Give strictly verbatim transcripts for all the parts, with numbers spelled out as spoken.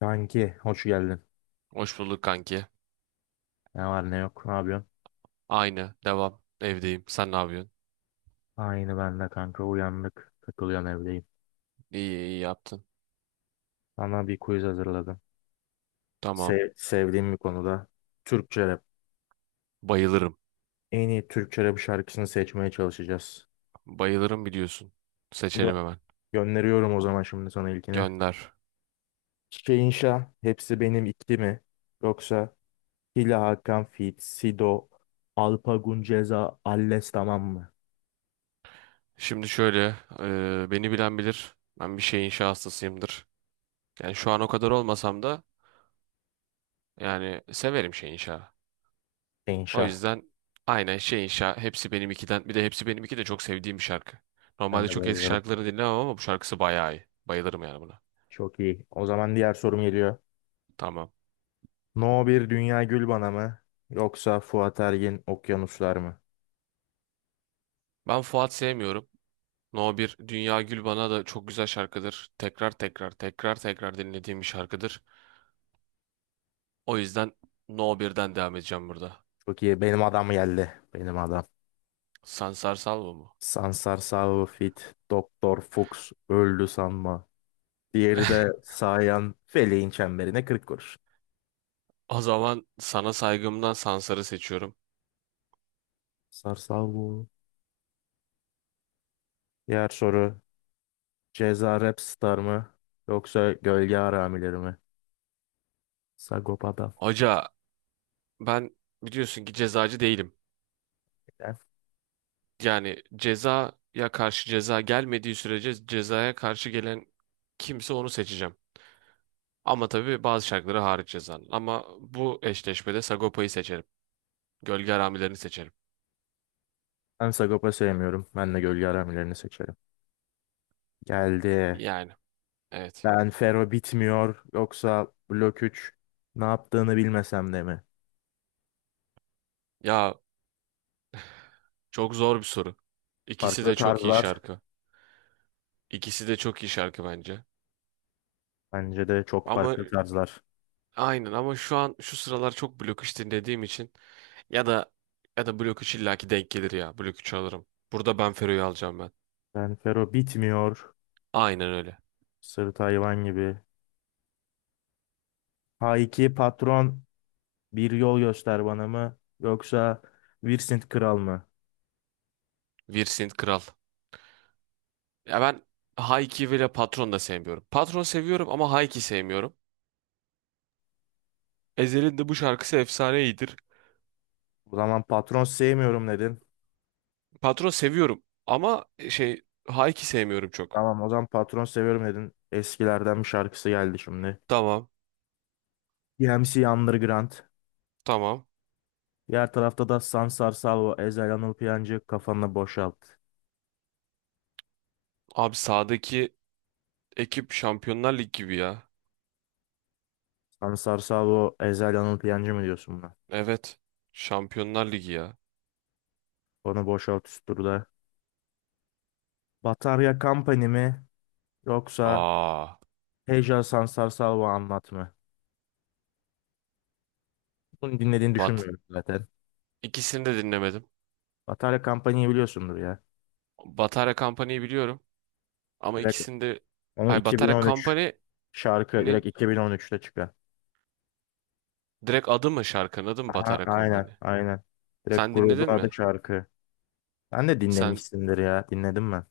Kanki hoş geldin. Hoş bulduk kanki. Ne var ne yok, ne yapıyorsun? Aynı. Devam. Evdeyim. Sen ne yapıyorsun? Aynı, ben de kanka uyandık. Takılıyorum, evdeyim. İyi iyi yaptın. Sana bir quiz hazırladım. Tamam. Se- sevdiğim bir konuda. Türkçe rap. Bayılırım. En iyi Türkçe rap şarkısını seçmeye çalışacağız. Bayılırım biliyorsun. Gö- Seçelim hemen. Gönderiyorum o zaman şimdi sana ilkini. Gönder. Çiçeğin inşa Hepsi Benim ikili mi? Yoksa Hila Hakan Fit, Sido, Alpagun Ceza, Alles tamam mı? Şimdi şöyle. E, beni bilen bilir. Ben bir şey inşa hastasıyımdır. Yani şu an o kadar olmasam da yani severim şey inşa. Çiçek O İnşa. yüzden aynen şey inşa. Hepsi benim ikiden. Bir de hepsi benim iki de çok sevdiğim bir şarkı. Ben Normalde de çok eski bayılırım. şarkılarını dinlemem ama bu şarkısı bayağı iyi. Bayılırım yani buna. Çok iyi. O zaman diğer sorum geliyor. Tamam. No bir Dünya Gülbana mı? Yoksa Fuat Ergin Okyanuslar mı? Ben Fuat sevmiyorum. No bir Dünya Gül bana da çok güzel şarkıdır. Tekrar tekrar tekrar tekrar dinlediğim bir şarkıdır. O yüzden No birden devam edeceğim burada. Çok iyi. Benim adam geldi. Benim adam. Sansar Salvo mu? Sansar Sağ Fit. Doktor Fuchs. Öldü sanma. Diğeri de Sayan Feleğin çemberine kırk kuruş. O zaman sana saygımdan Sansar'ı seçiyorum. Sansar Sağ. Diğer soru. Ceza Rap Star mı? Yoksa Gölge Haramileri mi? Sagopa'da. Hoca, ben biliyorsun ki cezacı değilim. Yani cezaya karşı ceza gelmediği sürece cezaya karşı gelen kimse onu seçeceğim. Ama tabii bazı şarkıları hariç cezanın. Ama bu eşleşmede Sagopa'yı seçerim. Gölge Haramilerini seçerim. Ben Sagopa sevmiyorum. Ben de Gölge Haramilerini seçerim. Geldi. Yani evet. Ben Fero bitmiyor yoksa Blok üç ne yaptığını bilmesem de mi? Ya çok zor bir soru. İkisi Farklı de çok iyi tarzlar. şarkı. İkisi de çok iyi şarkı bence. Bence de çok Ama farklı tarzlar. aynen ama şu an şu sıralar çok Blok üç dinlediğim için ya da ya da Blok üç illaki denk gelir ya. Blok üç alırım. Burada Ben Fero'yu alacağım ben. Ben Fero bitmiyor. Aynen öyle. Sırt hayvan gibi. H iki patron bir yol göster bana mı? Yoksa Vincent kral mı? Virsint Kral. Ya ben Hayki ve Patron da sevmiyorum. Patron seviyorum ama Hayki sevmiyorum. Ezhel'in de bu şarkısı efsane iyidir. O zaman patron sevmiyorum dedin. Patron seviyorum ama e, şey Hayki sevmiyorum çok. Tamam, o zaman patron seviyorum dedin. Eskilerden bir şarkısı geldi şimdi. Tamam. D M C Underground. Tamam. Diğer tarafta da Sansar Salvo, Ezel Anıl Piyancı kafanı boşalt. Abi sağdaki ekip Şampiyonlar Ligi gibi ya. Ansar Sabo, Ezel Anıl Piyancı mı diyorsun buna? Evet. Şampiyonlar Ligi ya. Onu boşalt üst turda. Batarya Company mi yoksa Aa, Heja Sansar Salvo anlat mı? Bunu dinlediğini Bat. düşünmüyorum zaten. İkisini de dinlemedim. Batarya Company'yi biliyorsundur ya. Batarya Company'yi biliyorum ama Direkt ikisini de... onun Ay Batarya iki bin on üç Company'nin şarkı, direkt iki bin on üçte çıkan. direkt adı mı, şarkının adı mı Aha, Batarya aynen Company? aynen. Direkt Sen grubun dinledin adı mi? şarkı. Ben de Sen dinlemişsindir ya. Dinledim ben.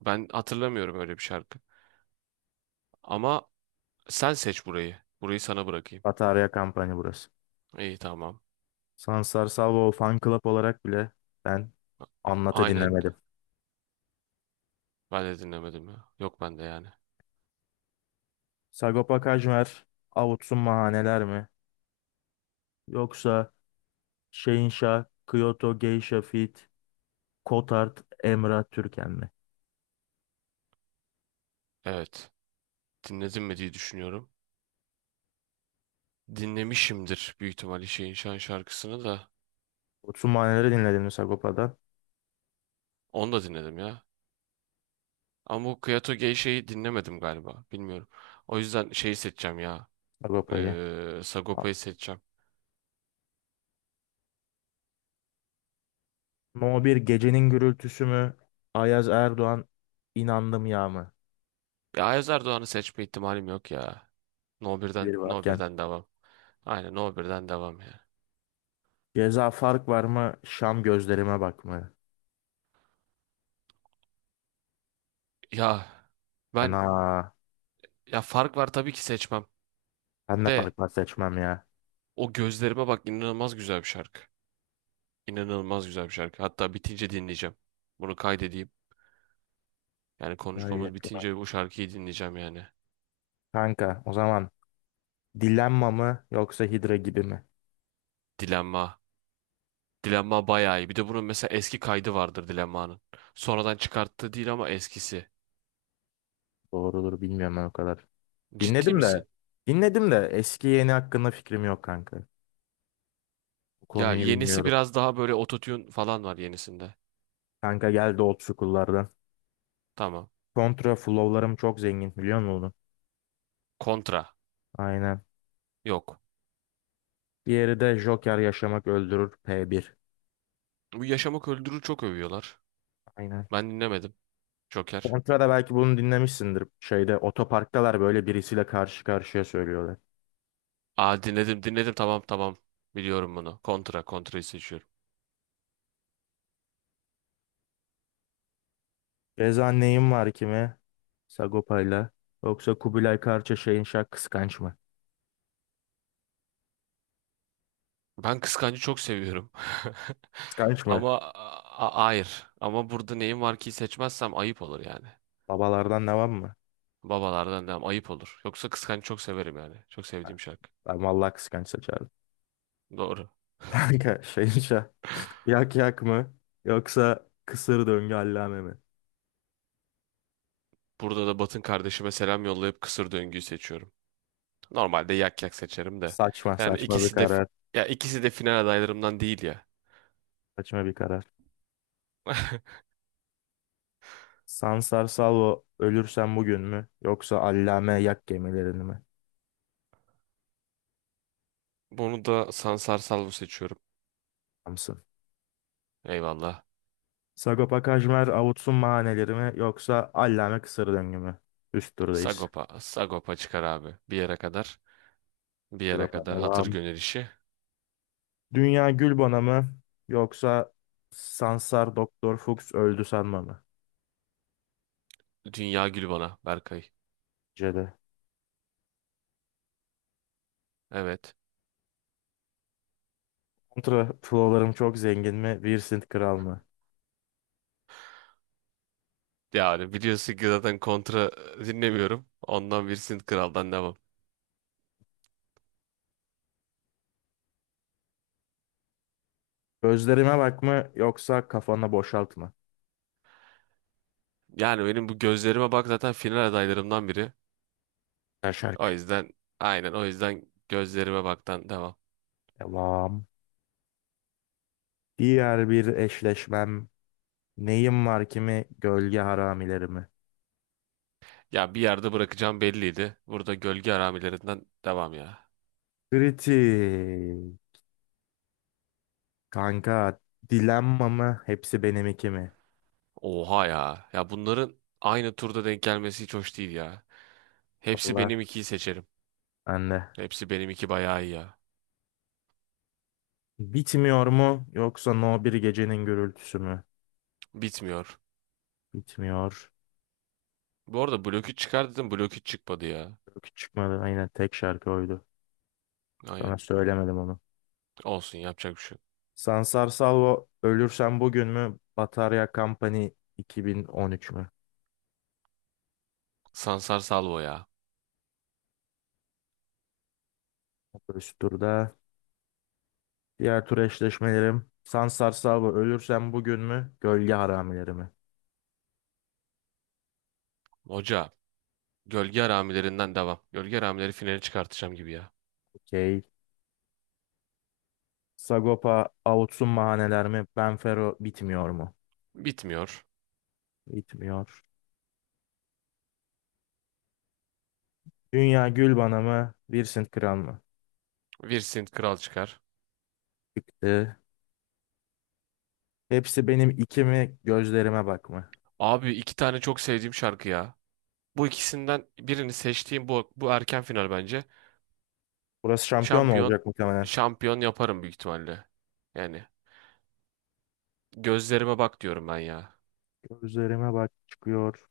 Ben hatırlamıyorum öyle bir şarkı. Ama sen seç burayı. Burayı sana bırakayım. Batarya Company burası. İyi, tamam. Sansar Salvo Fan Club olarak bile ben Anlat'ı Aynen. dinlemedim. Ben de dinlemedim ya. Yok bende yani. Sagopa Kajmer avutsun mahaneler mi? Yoksa Şehinşah, Kyoto, Geisha Fit, Kotart, Emrah Türken mi? Evet. Dinledim mi diye düşünüyorum. Dinlemişimdir büyük ihtimalle şeyin şan şarkısını da. Avutsun mahaneleri dinledin mi Sagopa'dan? Onu da dinledim ya. Ama bu Kyoto Geisha'yı dinlemedim galiba. Bilmiyorum. O yüzden şeyi seçeceğim ya. Sagopa'yı. Ee, Sagopa'yı seçeceğim. No bir Gecenin Gürültüsü mü? Ayaz Erdoğan inandım ya mı? Ya Ayaz Erdoğan'ı seçme ihtimalim yok ya. No birden, Bir No varken. birden devam. Aynen No birden devam ya. Ceza fark var mı? Şam gözlerime bak mı? Ya Fena. ben ya fark var, tabii ki seçmem. Ben de De fark var seçmem ya. o gözlerime bak inanılmaz güzel bir şarkı. İnanılmaz güzel bir şarkı. Hatta bitince dinleyeceğim. Bunu kaydedeyim. Yani Vay konuşmamız yakına. bitince bu şarkıyı dinleyeceğim yani. Kanka o zaman Dilemma mı yoksa Hidra gibi mi? Dilenma. Dilenma bayağı iyi. Bir de bunun mesela eski kaydı vardır Dilenma'nın. Sonradan çıkarttığı değil ama eskisi. Doğrudur, bilmiyorum ben o kadar. Ciddi Dinledim de misin? dinledim de eski yeni hakkında fikrim yok kanka. Bu Ya konuyu yenisi bilmiyorum. biraz daha böyle ototune falan var yenisinde. Kanka geldi old school'lardan. Tamam. Contra flow'larım çok zengin, biliyor musun onu? Kontra. Aynen. Yok. Diğeri de Joker Yaşamak Öldürür P bir. Bu Yaşamak Öldürür çok övüyorlar. Aynen. Ben dinlemedim. Joker. Contra'da belki bunu dinlemişsindir. Şeyde otoparktalar, böyle birisiyle karşı karşıya söylüyorlar. Aa dinledim dinledim, tamam tamam. Biliyorum bunu. Kontra. Kontra'yı seçiyorum. Reza neyim var kime? Sagopa'yla. Yoksa Kubilay Karça Şahin Şah kıskanç mı? Ben Kıskancı çok seviyorum. Kıskanç mı? Ama a- a- hayır. Ama burada neyim var ki, seçmezsem ayıp olur yani. Babalardan devam mı? Babalardan devam. Ayıp olur. Yoksa Kıskanç çok severim yani. Çok Ha, sevdiğim şarkı. ben vallahi kıskanç seçerdim. Doğru. Kanka Şahin Şah Yak yak mı? Yoksa kısır döngü allame mi? Burada da Batın kardeşime selam yollayıp kısır döngüyü seçiyorum. Normalde yak yak seçerim de. Saçma Yani saçma bir ikisi de karar. Ya ikisi de final adaylarımdan değil ya. Saçma bir karar. Sansar Salvo ölürsen bugün mü? Yoksa allame yak gemilerini mi? Bunu da Sansar Salvo seçiyorum. Samsın. Eyvallah. Sagopa Kajmer avutsun mahaneleri mi? Yoksa allame kısır döngü mü? Üst turdayız. Sagopa. Sagopa çıkar abi. Bir yere kadar. Bir yere Sagopa kadar. Hatır devam. gönül işi. Dünya Gülbana mı? Yoksa Sansar Doktor Fuchs öldü sanma mı? Dünya gül bana Berkay. Cede. Evet. Kontra flowlarım çok zengin mi? Vincent Kral mı? Yani biliyorsun ki zaten kontra e, dinlemiyorum. Ondan bir Sint Kral'dan devam. Gözlerime bakma yoksa kafanı boşaltma. Yani benim bu gözlerime bak zaten final adaylarımdan biri. Şarkı. O yüzden aynen O yüzden gözlerime baktan devam. Devam. Diğer bir eşleşmem. Neyim var kimi gölge haramilerimi. Ya bir yerde bırakacağım belliydi. Burada gölge aramilerinden devam ya. Kritik. Kanka dilenma mı hepsi benim iki mi? Oha ya. Ya bunların aynı turda denk gelmesi hiç hoş değil ya. Hepsi Allah. benim ikiyi seçerim. Anne. Hepsi benim iki bayağı iyi ya. Bitmiyor mu yoksa No bir gecenin gürültüsü mü? Bitmiyor. Bitmiyor. Bu arada blok üç çıkar dedim, blok üç çıkmadı ya. Yok, hiç çıkmadı. Aynen tek şarkı oydu. Aynen. Sana söylemedim onu. Olsun, yapacak bir şey yok. Sansar Salvo Ölürsem Bugün mü? Batarya Company iki bin on üç mü? Sansar Salvo ya. Üst turda. Diğer tur eşleşmelerim. Sansar Sabo ölürsem bugün mü? Gölge haramileri mi? Hoca. Gölge aramilerinden devam. Gölge aramileri finali çıkartacağım gibi ya. Okey. Sagopa avutsun mahaneler mi? Benfero bitmiyor mu? Bitmiyor. Bitmiyor. Dünya gül bana mı? Vincent Kral mı? Virsint Kral çıkar. Çıktı. Hepsi benim iki mi? Gözlerime bak mı? Abi iki tane çok sevdiğim şarkı ya. Bu ikisinden birini seçtiğim, bu bu erken final bence. Burası şampiyon mu Şampiyon olacak muhtemelen? şampiyon yaparım büyük ihtimalle. Yani gözlerime bak diyorum ben ya. Gözlerime bak çıkıyor.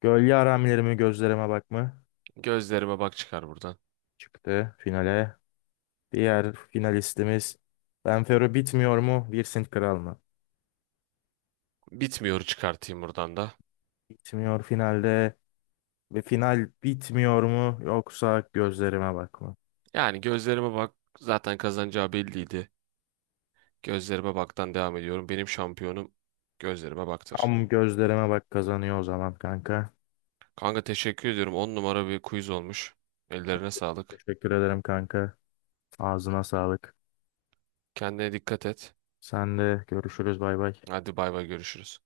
Gölge haramileri mi? Gözlerime bak mı? Gözlerime bak çıkar buradan. Çıktı finale. Diğer finalistimiz Benfero bitmiyor mu? Vincent Kral mı? Bitmiyor, çıkartayım buradan da. Bitmiyor finalde ve final bitmiyor mu yoksa gözlerime bak mı? Yani gözlerime bak zaten kazanacağı belliydi. Gözlerime baktan devam ediyorum. Benim şampiyonum gözlerime baktır. Tam gözlerime bak kazanıyor o zaman kanka. Kanka teşekkür ediyorum. On numara bir quiz olmuş. Ellerine sağlık. Teşekkür ederim kanka. Ağzına sağlık. Kendine dikkat et. Sen de görüşürüz, bay bay. Hadi bay bay, görüşürüz.